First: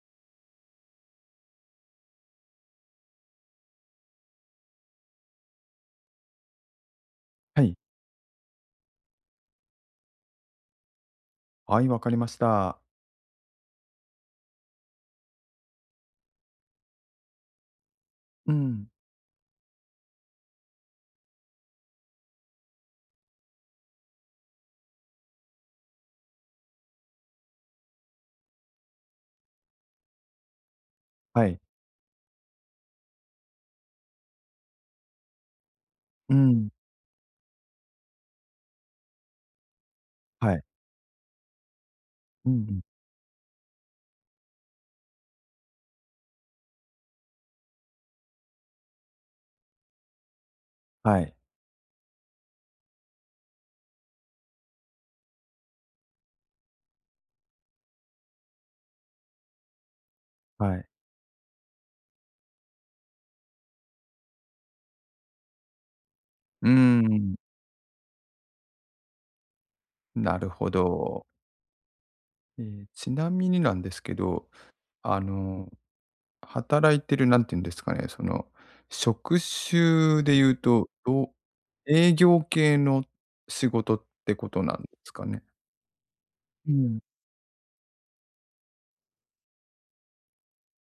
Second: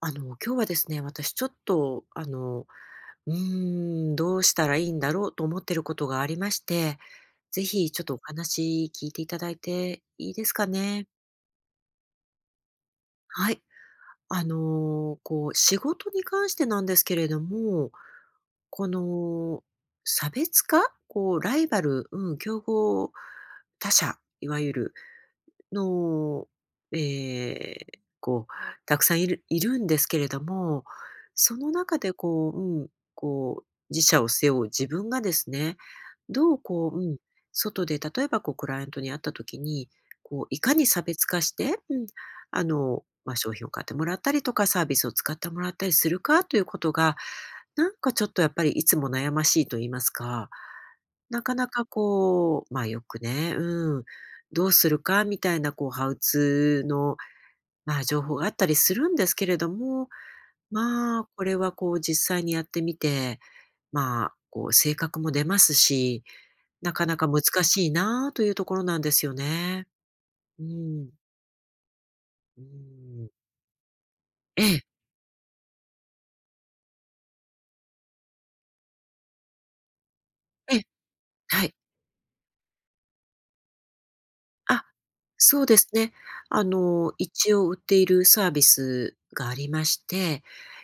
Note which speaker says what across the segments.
Speaker 1: 今日はですね、私ちょっと、どうしたらいいんだろうと思ってることがありまして、
Speaker 2: は
Speaker 1: ぜ
Speaker 2: い。
Speaker 1: ひちょっとお話聞いていただいていいですかね。
Speaker 2: はい、わかりました。
Speaker 1: はい。こう、仕事に関してなんですけれども、
Speaker 2: うん。
Speaker 1: この、差別化こう、ライバル、うん、競合他社、いわゆるの、ええ、こう、たくさんいるんですけれども、
Speaker 2: は
Speaker 1: そ
Speaker 2: い。
Speaker 1: の中でこう、うん、こう、自社を背負う自分がですね、
Speaker 2: う
Speaker 1: どう
Speaker 2: ん。
Speaker 1: こう、うん、外で例えばこうクライアントに会った時に、こう
Speaker 2: は
Speaker 1: い
Speaker 2: い。
Speaker 1: かに差別化して、うん、
Speaker 2: うんうん。
Speaker 1: まあ、商品を買ってもらったりとか、サービスを使ってもらったりするかということがなんかちょっとやっぱりいつも悩ましいと言いますか、
Speaker 2: はい。
Speaker 1: なかなかこう、まあよくね、うん、どうするかみたいなこうハウツーの、まあ、情報があったりするんですけれども、
Speaker 2: はい。
Speaker 1: まあこれはこう実際にやってみて、まあこう性格も出ますし、
Speaker 2: うー
Speaker 1: なかなか
Speaker 2: ん。
Speaker 1: 難しいなあというところなんですよね。
Speaker 2: なる
Speaker 1: う
Speaker 2: ほ
Speaker 1: ん。
Speaker 2: ど。
Speaker 1: う
Speaker 2: ええ、ちな
Speaker 1: ん。
Speaker 2: みになんですけど、
Speaker 1: ええ、
Speaker 2: あの、働いてる何て言うんですかね、職種で言う
Speaker 1: ええ、
Speaker 2: と、
Speaker 1: はい。
Speaker 2: 営業系の仕事ってことなん
Speaker 1: あ、
Speaker 2: ですかね？
Speaker 1: そうですね。
Speaker 2: うん。
Speaker 1: 一応売っているサービスがありまして、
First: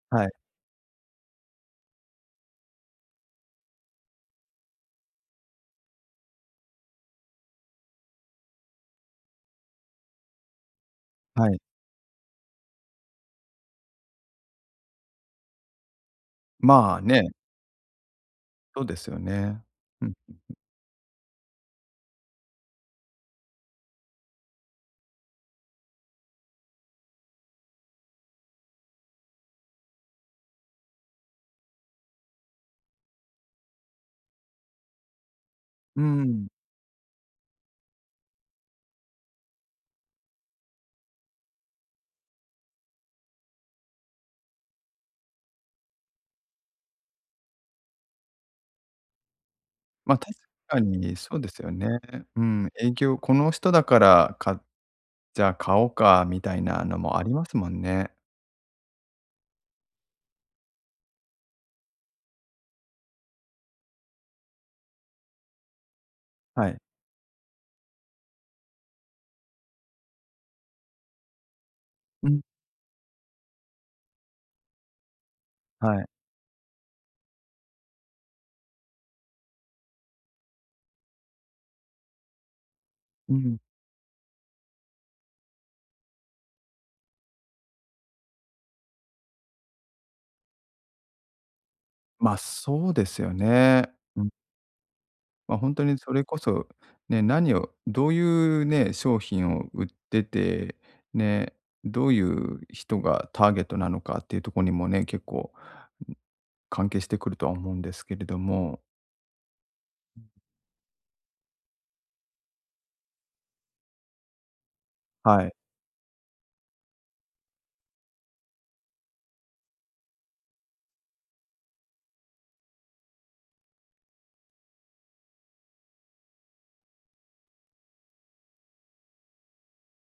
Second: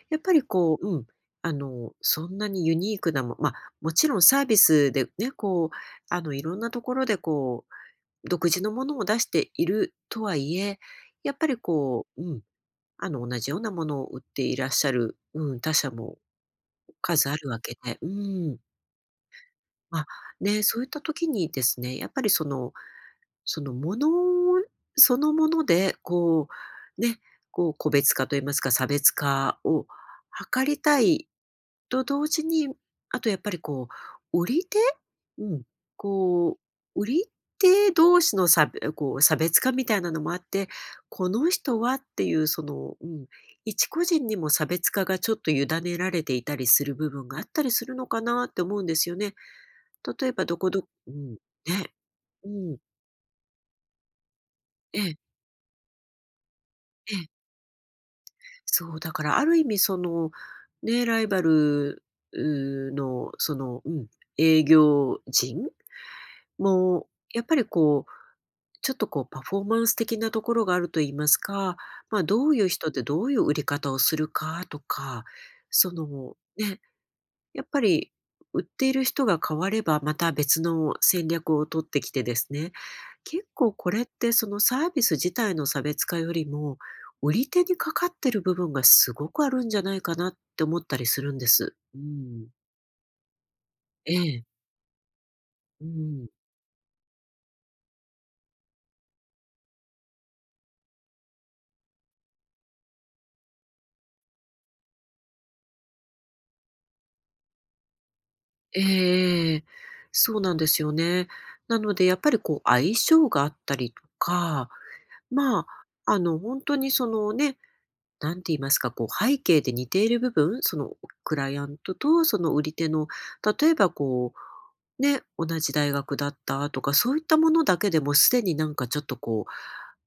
Speaker 1: やっ
Speaker 2: はい。
Speaker 1: ぱりこう、うん、そんなにユニークなも、まあ、もちろんサービスでね、こう、いろんなところでこう、独自のものを出しているとはいえ、やっぱ
Speaker 2: は
Speaker 1: り
Speaker 2: い。
Speaker 1: こう、うん、同じようなものを売っていらっしゃる、うん、他社も
Speaker 2: まあね、
Speaker 1: 数あるわけで、うん。
Speaker 2: そうですよね。う
Speaker 1: ま、
Speaker 2: ん。
Speaker 1: ね、そういった時にですね、やっぱりそのそのものそのもので、こう、ね、こう個別化と言いますか、差別化を図りたいと同時に、あとやっぱりこう、売り手うん、
Speaker 2: うーん。
Speaker 1: こう、売り手同士のこう差別化みたいなのもあって、この人はっていうその、うん、一個人にも差別化がちょっと委ねられていたりする部分があったりするのかなって思うんですよね。
Speaker 2: まあ、
Speaker 1: 例え
Speaker 2: 確
Speaker 1: ばどこ
Speaker 2: か
Speaker 1: どう
Speaker 2: に
Speaker 1: ん、
Speaker 2: そ
Speaker 1: ね。
Speaker 2: うですよね。う
Speaker 1: う
Speaker 2: ん、
Speaker 1: ん、
Speaker 2: 営業この人だから
Speaker 1: ええ、
Speaker 2: じゃあ買おうかみたいなの
Speaker 1: え
Speaker 2: もありま
Speaker 1: え。
Speaker 2: すもんね。
Speaker 1: そう、だからある意味その、ね、ライバル、うーの、その、うん、営業人
Speaker 2: はい。
Speaker 1: も、やっぱりこう、ちょっとこうパフォーマンス的なところがあると言いますか、まあ、
Speaker 2: うん、
Speaker 1: どういう人でどういう売り方をするかとか、そ
Speaker 2: はい。
Speaker 1: の、ね、やっぱり売っている人が変われば、また別の戦略を取ってきてですね、
Speaker 2: う
Speaker 1: 結
Speaker 2: ん。
Speaker 1: 構これってそのサービス自体の差別化よりも、売り手にかかってる部分がすごくあるんじゃないかなって思ったりするんです。う
Speaker 2: まあ、
Speaker 1: ん。
Speaker 2: そうですよね。
Speaker 1: え
Speaker 2: うん。
Speaker 1: え。
Speaker 2: まあ、ほんと
Speaker 1: う
Speaker 2: にそれ
Speaker 1: ん。
Speaker 2: こそ、ね、どういうね、商品を売ってて、ね、どういう人がターゲットなのかっていうとこにもね、結構関係してくるとは思うんですけれども。
Speaker 1: ええ、そうなんですよね。なのでやっぱりこう相性があったりとか、
Speaker 2: はい。
Speaker 1: まあ、本当にそのね、なんて言いますか、こう背景で似ている部分、そのクライアントとその売り手の、例えばこう、ね、同じ大学だったとか、そういったものだけでもすでになんかちょっとこう、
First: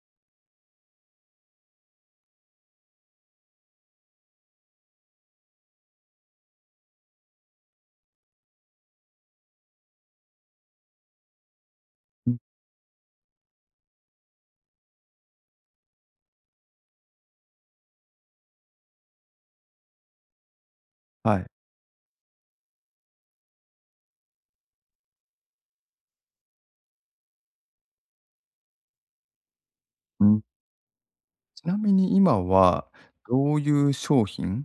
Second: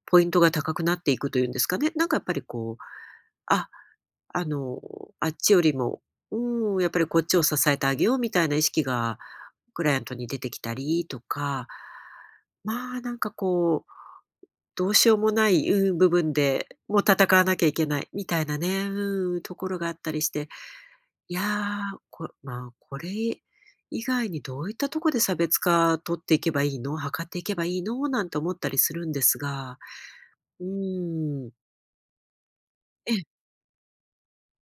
Speaker 1: ポイントが高くなっていくというんですかね。なんかやっぱりこう、あ、あの、あっちよりも、うん、やっぱりこっちを支えてあげようみたいな意識がクライアントに出てきたりとか、
Speaker 2: うん、
Speaker 1: まあなんかこう、どうしようもない、うん、部分で、もう戦わなきゃいけないみたいなね、うん、ところがあったりして、い
Speaker 2: は
Speaker 1: や、
Speaker 2: い。
Speaker 1: こまあ、これ以外にどういったとこで差別化取っていけばいいの、測っていけばいいのなんて思ったりするんですが、
Speaker 2: うん。
Speaker 1: うん、
Speaker 2: ちなみに今は、
Speaker 1: ええ、
Speaker 2: どういう商品、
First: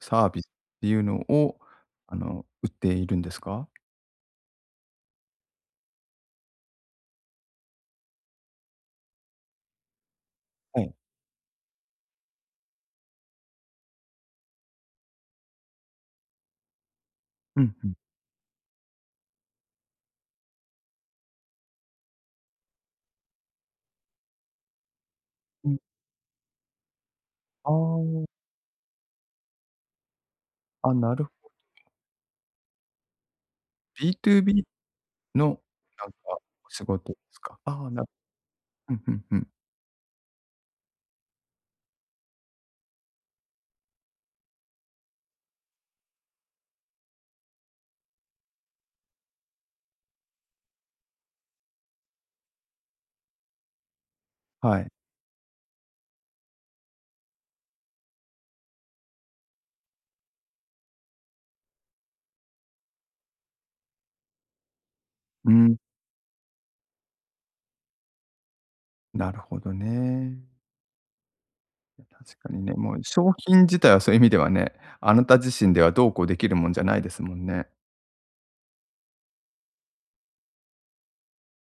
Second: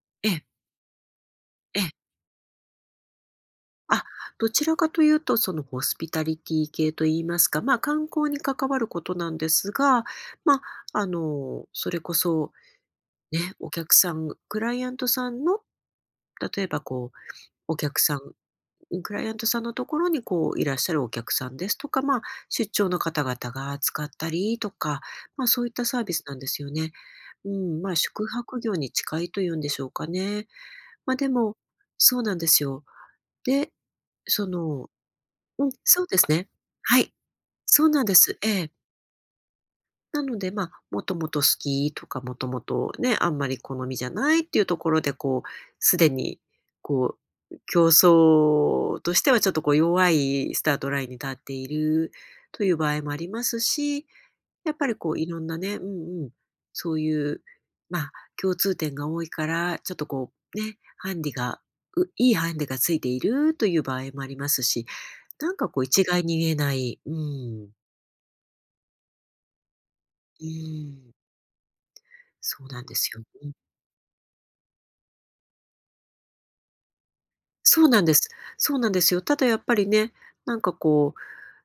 Speaker 2: サ
Speaker 1: え
Speaker 2: ービ
Speaker 1: え、
Speaker 2: スっていうのを、
Speaker 1: ええ。
Speaker 2: 売っているんですか？
Speaker 1: あ、どちらかというと、そのホスピタリティ系と言いますか、まあ、観光に関わることなんですが、まあ、
Speaker 2: はい。
Speaker 1: それこそね、お客さん、クライアントさんの、例えばこう
Speaker 2: うん
Speaker 1: お
Speaker 2: うん。
Speaker 1: 客さん、クライアントさんのところにこういらっしゃるお客さんですとか、まあ、出張の方々が使ったりとか、まあ、そう
Speaker 2: う
Speaker 1: いっ
Speaker 2: ん、
Speaker 1: たサービスなんですよね。う
Speaker 2: あ
Speaker 1: ん、まあ、宿泊業に近いというんでしょうかね。
Speaker 2: あ、あ、
Speaker 1: まあ、でも、そうなんですよ。で、そ
Speaker 2: B2B
Speaker 1: の
Speaker 2: の
Speaker 1: うん、そ
Speaker 2: な
Speaker 1: う
Speaker 2: んか
Speaker 1: ですね。
Speaker 2: お仕
Speaker 1: は
Speaker 2: 事
Speaker 1: い。
Speaker 2: ですか？あ
Speaker 1: そう
Speaker 2: あ、
Speaker 1: なんです。ええ。
Speaker 2: うんうんうん。
Speaker 1: なので、まあ、もともと好きとか、もともとね、あんまり好みじゃないっていうところで、こう、すでに、こう、競争としてはちょっとこう弱いスタートラインに立っているという場合もありますし、やっ
Speaker 2: は
Speaker 1: ぱ
Speaker 2: い。
Speaker 1: りこういろんなね、うんうん、そういう、まあ、共通点が多いから、ちょっとこうね、ハンディが、ういいハンディがついているという場合もありますし、
Speaker 2: う
Speaker 1: なんか
Speaker 2: ん、
Speaker 1: こう一概に言えない、うん、
Speaker 2: なるほどね。
Speaker 1: うん、
Speaker 2: いや、確かに
Speaker 1: そう
Speaker 2: ね、
Speaker 1: なん
Speaker 2: も
Speaker 1: で
Speaker 2: う
Speaker 1: すよ
Speaker 2: 商
Speaker 1: ね。
Speaker 2: 品自体はそういう意味ではね、あなた自身ではどうこうできるもんじゃないですもんね。
Speaker 1: そうなんです。そうなんですよ。ただやっぱりね、なんかこう、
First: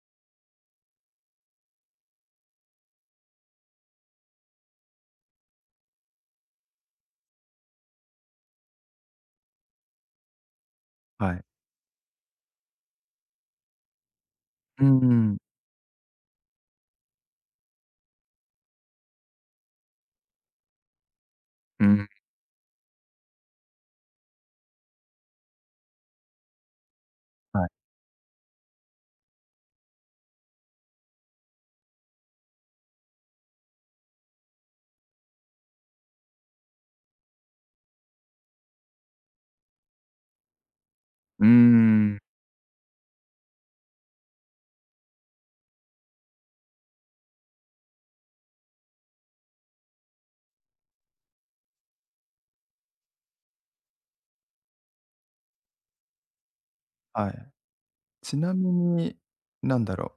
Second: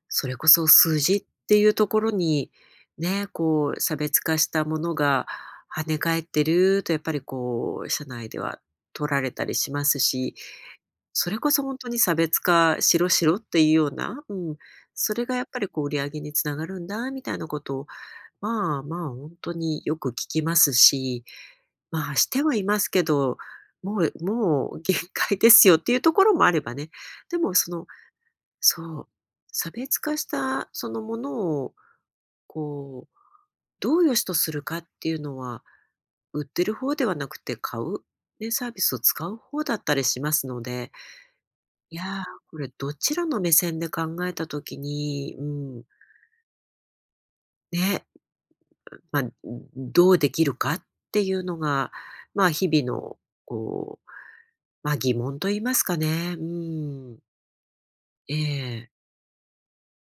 Speaker 1: それこそ数字っていうところに、ね、こう差別化したものが跳ね返ってるとやっぱりこう、社内では取られたりしますし、そ
Speaker 2: は
Speaker 1: れ
Speaker 2: い。
Speaker 1: こそ本当に差別化しろしろっていうような、うん、
Speaker 2: うんう
Speaker 1: それが
Speaker 2: ん。
Speaker 1: やっぱりこう売り上げにつながるんだみたいなことを、まあまあ、本当によく聞きますし、まあ、してはいますけど、もう限界ですよっていうところもあればね、でも
Speaker 2: は
Speaker 1: そ
Speaker 2: い。
Speaker 1: の、そう、差別化したそのものを、こう、どう良しとするかっていうのは、売ってる方ではなくて買う、ね、サービスを使う方だったりしますので、
Speaker 2: うー
Speaker 1: いや
Speaker 2: ん、
Speaker 1: ー、これどちらの目線で考えた時に、うん、ね、まあ、どうできるかっていうのが、まあ、日々のこう、ま、疑問と言いますかね。うん。
Speaker 2: はい。
Speaker 1: え
Speaker 2: ちなみ
Speaker 1: え。
Speaker 2: に、なんだろ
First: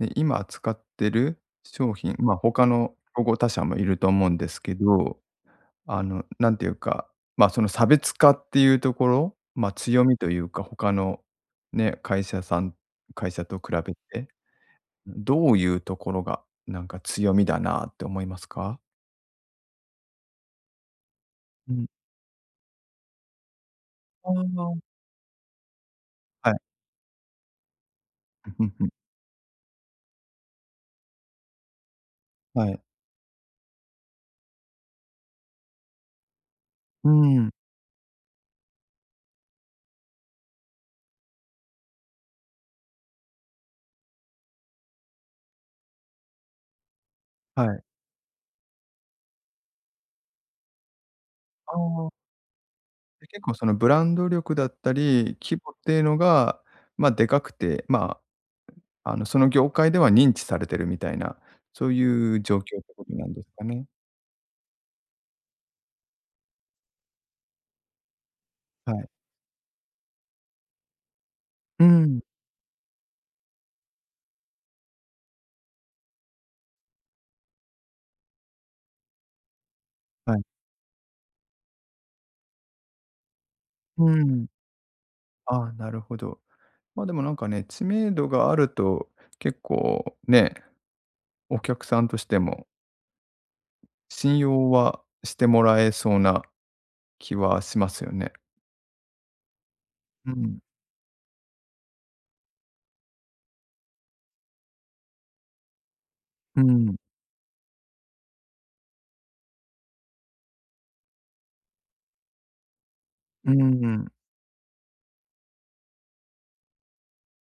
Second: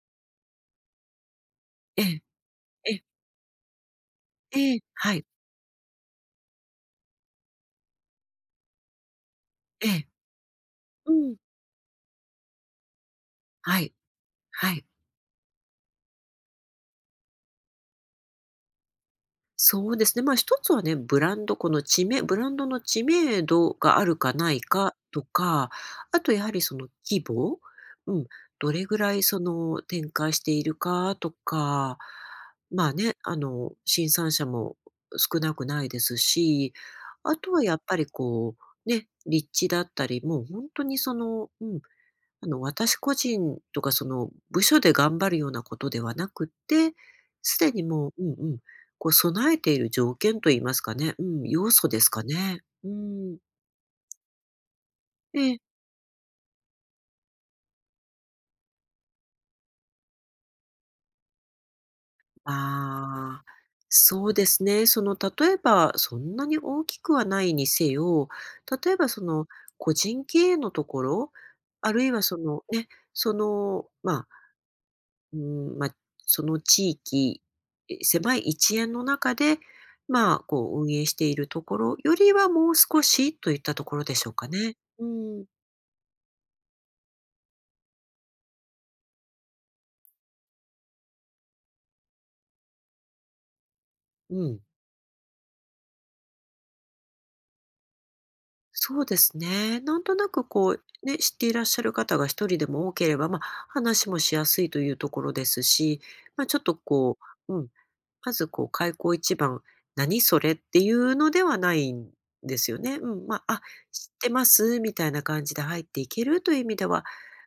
Speaker 2: うで、今扱ってる商
Speaker 1: え
Speaker 2: 品、
Speaker 1: え。
Speaker 2: まあ、他の
Speaker 1: ええ。
Speaker 2: 競合他社もいると思うんですけ
Speaker 1: ええ。は
Speaker 2: ど、
Speaker 1: い。
Speaker 2: なんていうか、まあ、その差別化っていうところ、まあ、
Speaker 1: え
Speaker 2: 強
Speaker 1: え。
Speaker 2: みというか、他
Speaker 1: う
Speaker 2: の
Speaker 1: ん。
Speaker 2: ね、会社と比
Speaker 1: は
Speaker 2: べ
Speaker 1: い。
Speaker 2: て、
Speaker 1: はい。
Speaker 2: どういうところが、なんか強みだなって思いますか？
Speaker 1: そうですね。まあ、一つはね、ブランド、こ
Speaker 2: う
Speaker 1: の
Speaker 2: ん。
Speaker 1: ブランドの知名度がある
Speaker 2: あ
Speaker 1: かない
Speaker 2: あ、
Speaker 1: かとか、あとや
Speaker 2: は
Speaker 1: は
Speaker 2: い。
Speaker 1: りその規模、うん、
Speaker 2: うん、
Speaker 1: ど
Speaker 2: んう
Speaker 1: れ
Speaker 2: ん。
Speaker 1: ぐらいその展開しているかとか、
Speaker 2: はい。
Speaker 1: まあね、新参者も少なくないですし、
Speaker 2: う
Speaker 1: あ
Speaker 2: ん、
Speaker 1: とはやっぱりこう、ね、立地だったり、もう本当にその、うん、私個人とかその部署で頑張るようなことではなくって、す
Speaker 2: は
Speaker 1: で
Speaker 2: い。
Speaker 1: にもう、うんうん、こう備えている条件と言いますかね、うん、要
Speaker 2: あ
Speaker 1: 素で
Speaker 2: あ、
Speaker 1: すかね。う
Speaker 2: で、
Speaker 1: ん。
Speaker 2: 結構そのブランド力だったり、
Speaker 1: ええ。
Speaker 2: 規模っていうのが、まあ、でかくて、まあその業界では認知されてるみたいな、そういう状況ってことなんで
Speaker 1: ああ、
Speaker 2: すかね。
Speaker 1: そうですね。その例えば、そんなに大きくはないにせよ、
Speaker 2: は
Speaker 1: 例え
Speaker 2: い。
Speaker 1: ばその個人経営のところ、
Speaker 2: う
Speaker 1: あるい
Speaker 2: ん、
Speaker 1: はそのね、その、まうん、まあ、その地域、え、狭い一円の中で、
Speaker 2: は
Speaker 1: まあ、
Speaker 2: い。
Speaker 1: こう運営しているところよりはもう少しといったところ
Speaker 2: う
Speaker 1: でしょう
Speaker 2: ん。
Speaker 1: かね。うん、
Speaker 2: ああ、なるほど。まあ、でもなんかね、知名度があると、結構ね、お客さんとしても信
Speaker 1: うん。
Speaker 2: 用はしてもらえそうな気はしますよね。
Speaker 1: そうですね。なんとな
Speaker 2: う
Speaker 1: く
Speaker 2: ん、
Speaker 1: こう、ね、知っていらっしゃる方が一人でも多ければ、まあ、話もしやすいというところですし、まあ、ち
Speaker 2: う
Speaker 1: ょっと
Speaker 2: ん、
Speaker 1: こう、うん、まずこう開口一番、何それっていうのではないんですよね。うん、まあ、
Speaker 2: う
Speaker 1: あ、知
Speaker 2: ん、
Speaker 1: ってますみたいな感じで入っていけるという意味では、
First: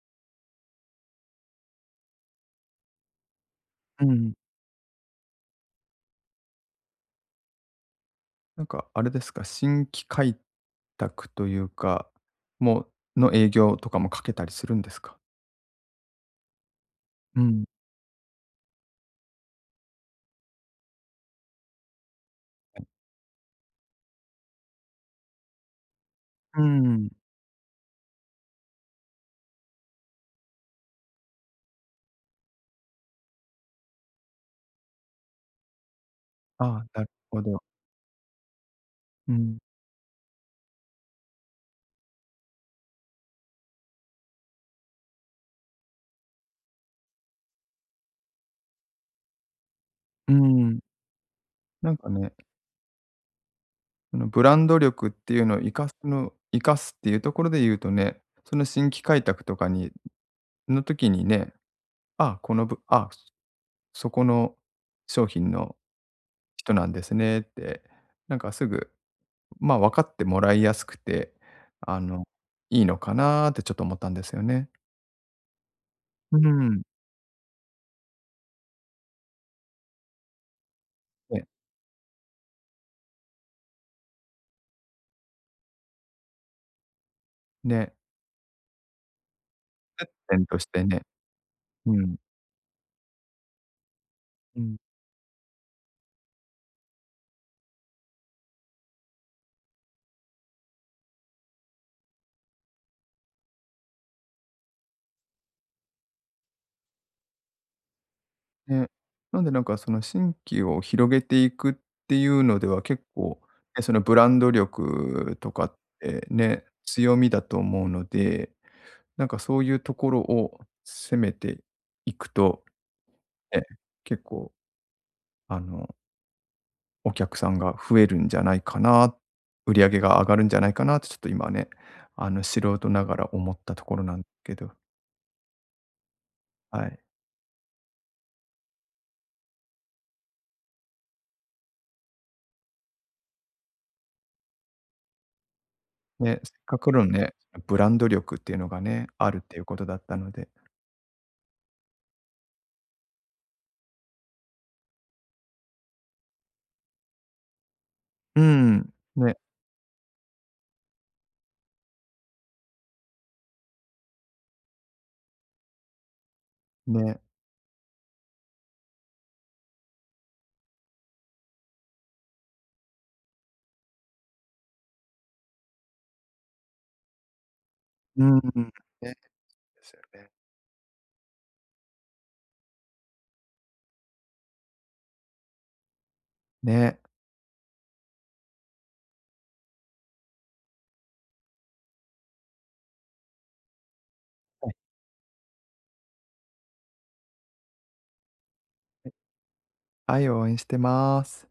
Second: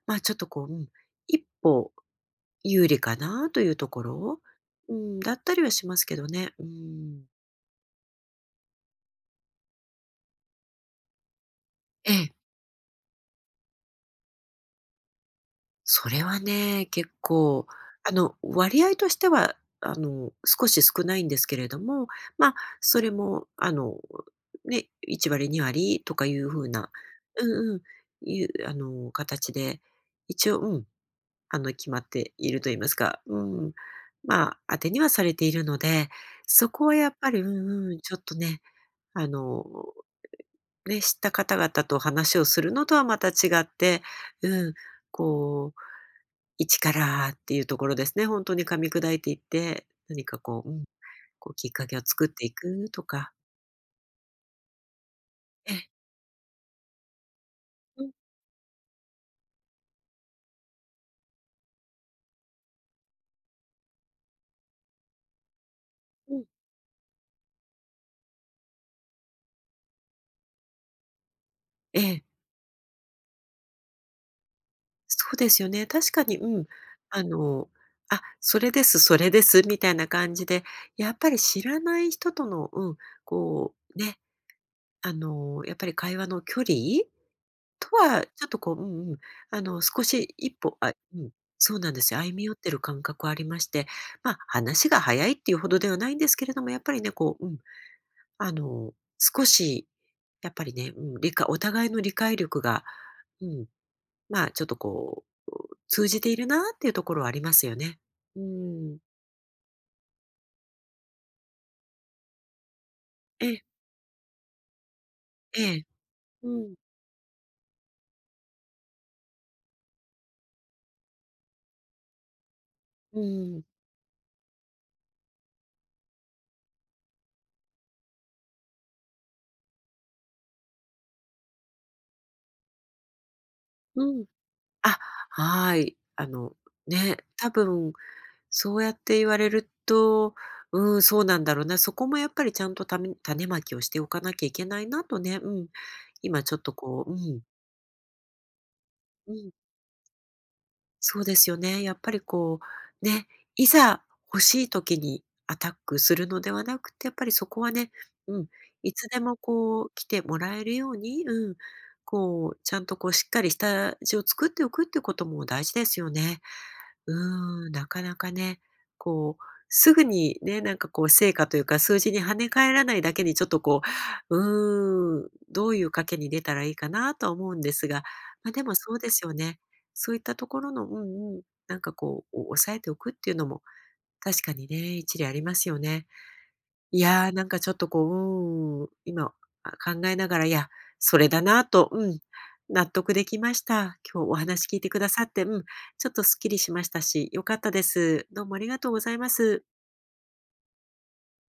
Speaker 1: まあ、ちょっとこう、うん、一歩有利かなというとこ
Speaker 2: うん。
Speaker 1: ろ、うん、だったりはしますけどね。うん。
Speaker 2: なんかあれですか、新規開拓というか、
Speaker 1: ええ。
Speaker 2: もうの営業とかもかけたりするんですか？
Speaker 1: それはね、結
Speaker 2: うん、
Speaker 1: 構、あの、割合としては、あの、少し少ないんですけれども、まあ、それも、あの、ね、1割、2割とかいう
Speaker 2: う
Speaker 1: 風な
Speaker 2: ん。
Speaker 1: うんうん、いうあの、形で、一応、うん、あの、決まっていると言いますか、うん、まあ、当てにはされているので、
Speaker 2: あ
Speaker 1: そ
Speaker 2: あ、
Speaker 1: こは
Speaker 2: な
Speaker 1: や
Speaker 2: る
Speaker 1: っぱり、
Speaker 2: ほ
Speaker 1: う
Speaker 2: ど。
Speaker 1: んうん、ちょっとね、あ
Speaker 2: うん。
Speaker 1: の、ね、知った方々と話をするのとはまた違って、うん、こう一からっていうところですね。本当に噛み砕いていって、何
Speaker 2: う
Speaker 1: かこう、う
Speaker 2: ん。
Speaker 1: ん、こうきっか
Speaker 2: な
Speaker 1: け
Speaker 2: ん
Speaker 1: を
Speaker 2: か
Speaker 1: 作っ
Speaker 2: ね、
Speaker 1: ていくとか。
Speaker 2: そのブランド力っていうのを
Speaker 1: ええ、
Speaker 2: 生かすっていうところで言うと
Speaker 1: うん
Speaker 2: ね、その新規開拓とかにの時にね、あ、このぶあ、そこの商品の
Speaker 1: うん。
Speaker 2: 人なんですねって、なんかすぐ、ま、分かってもらいやすくて、あ
Speaker 1: ええ、
Speaker 2: の、いいのかなーってちょっと思ったんですよね。
Speaker 1: そうですよね。確か
Speaker 2: う
Speaker 1: に、うん。
Speaker 2: ん。
Speaker 1: あの、あ、それです、それです、みたいな感じで、やっぱり
Speaker 2: ね、
Speaker 1: 知らない人との、うん、こうね、あの、やっぱり会話の距離
Speaker 2: ね、
Speaker 1: とは、ちょっとこう、うんうん、あの、少
Speaker 2: 接
Speaker 1: し
Speaker 2: 点
Speaker 1: 一
Speaker 2: とし
Speaker 1: 歩、
Speaker 2: て
Speaker 1: あ、
Speaker 2: ね、
Speaker 1: うん、そうなん
Speaker 2: う
Speaker 1: です
Speaker 2: ん。
Speaker 1: よ。歩み寄ってる感覚はありまして、まあ、
Speaker 2: うん。
Speaker 1: 話が早いっていうほどではないんですけれども、やっぱりね、こう、うん、あの、少し、やっぱりね、うん、お互いの理解力が、うん、まあ、ちょっとこう、通じているなっていうところはありますよね。うー
Speaker 2: ね、
Speaker 1: ん。
Speaker 2: なんでなんかその新規を広げていくっていうのでは結構、
Speaker 1: ええ
Speaker 2: ね、そのブランド力とかっ
Speaker 1: ええ。
Speaker 2: て
Speaker 1: う
Speaker 2: ね、
Speaker 1: ん、
Speaker 2: 強みだと思うので、なんかそういうところを攻めていくと、
Speaker 1: う
Speaker 2: ね、
Speaker 1: ん、
Speaker 2: 結構あの、お客さんが増えるんじゃないかな、売り上げが上がるんじゃないかなってちょっと今ね、素人ながら思ったところ
Speaker 1: う
Speaker 2: なんで
Speaker 1: ん。
Speaker 2: すけど、
Speaker 1: あ、はい。あの、
Speaker 2: はい。
Speaker 1: ね、多分そうやって言われると、うん、そうなんだろうな。そこもやっぱりちゃんと種まきをしておかなきゃいけないなとね、うん。
Speaker 2: ね、
Speaker 1: 今
Speaker 2: せっ
Speaker 1: ちょっと
Speaker 2: かく
Speaker 1: こ
Speaker 2: の
Speaker 1: う、う
Speaker 2: ね、
Speaker 1: ん、
Speaker 2: ブランド力っていうのがね、あ
Speaker 1: う
Speaker 2: るっ
Speaker 1: ん、
Speaker 2: ていうことだったので、
Speaker 1: そうですよね。やっぱりこう、ね、いざ欲しい時にアタックするのではなくて、やっぱりそこはね、う
Speaker 2: う
Speaker 1: ん、
Speaker 2: ん、
Speaker 1: いつで
Speaker 2: ね
Speaker 1: もこう来てもらえるように、うん、こう、ちゃんとこうしっかり下地を作っておくってことも大事ですよね。う
Speaker 2: ね、
Speaker 1: ーん、なかなかね、こう、すぐにね、なんかこう成果というか、数字に跳ね返らないだけにちょっとこう、うーん、どういう賭けに出たらいいかなとは思うんですが、
Speaker 2: うん
Speaker 1: まあ、でもそうで
Speaker 2: ね、
Speaker 1: すよね。
Speaker 2: ですよ
Speaker 1: そういっ
Speaker 2: ね。
Speaker 1: たところのうんうん、なんかこう、抑えておくっていうのも、確かにね、一理ありますよね。い
Speaker 2: ね。
Speaker 1: やー、なんかちょっとこう、うん、今、あ、考えながら、いや、それだなと、うん、納得できました。今日お話
Speaker 2: はい、
Speaker 1: 聞いてくださって、うん、ちょっとすっきりしましたし、良かったです。どうもありがとうご
Speaker 2: は
Speaker 1: ざ
Speaker 2: い。
Speaker 1: います。
Speaker 2: はい、応援してます。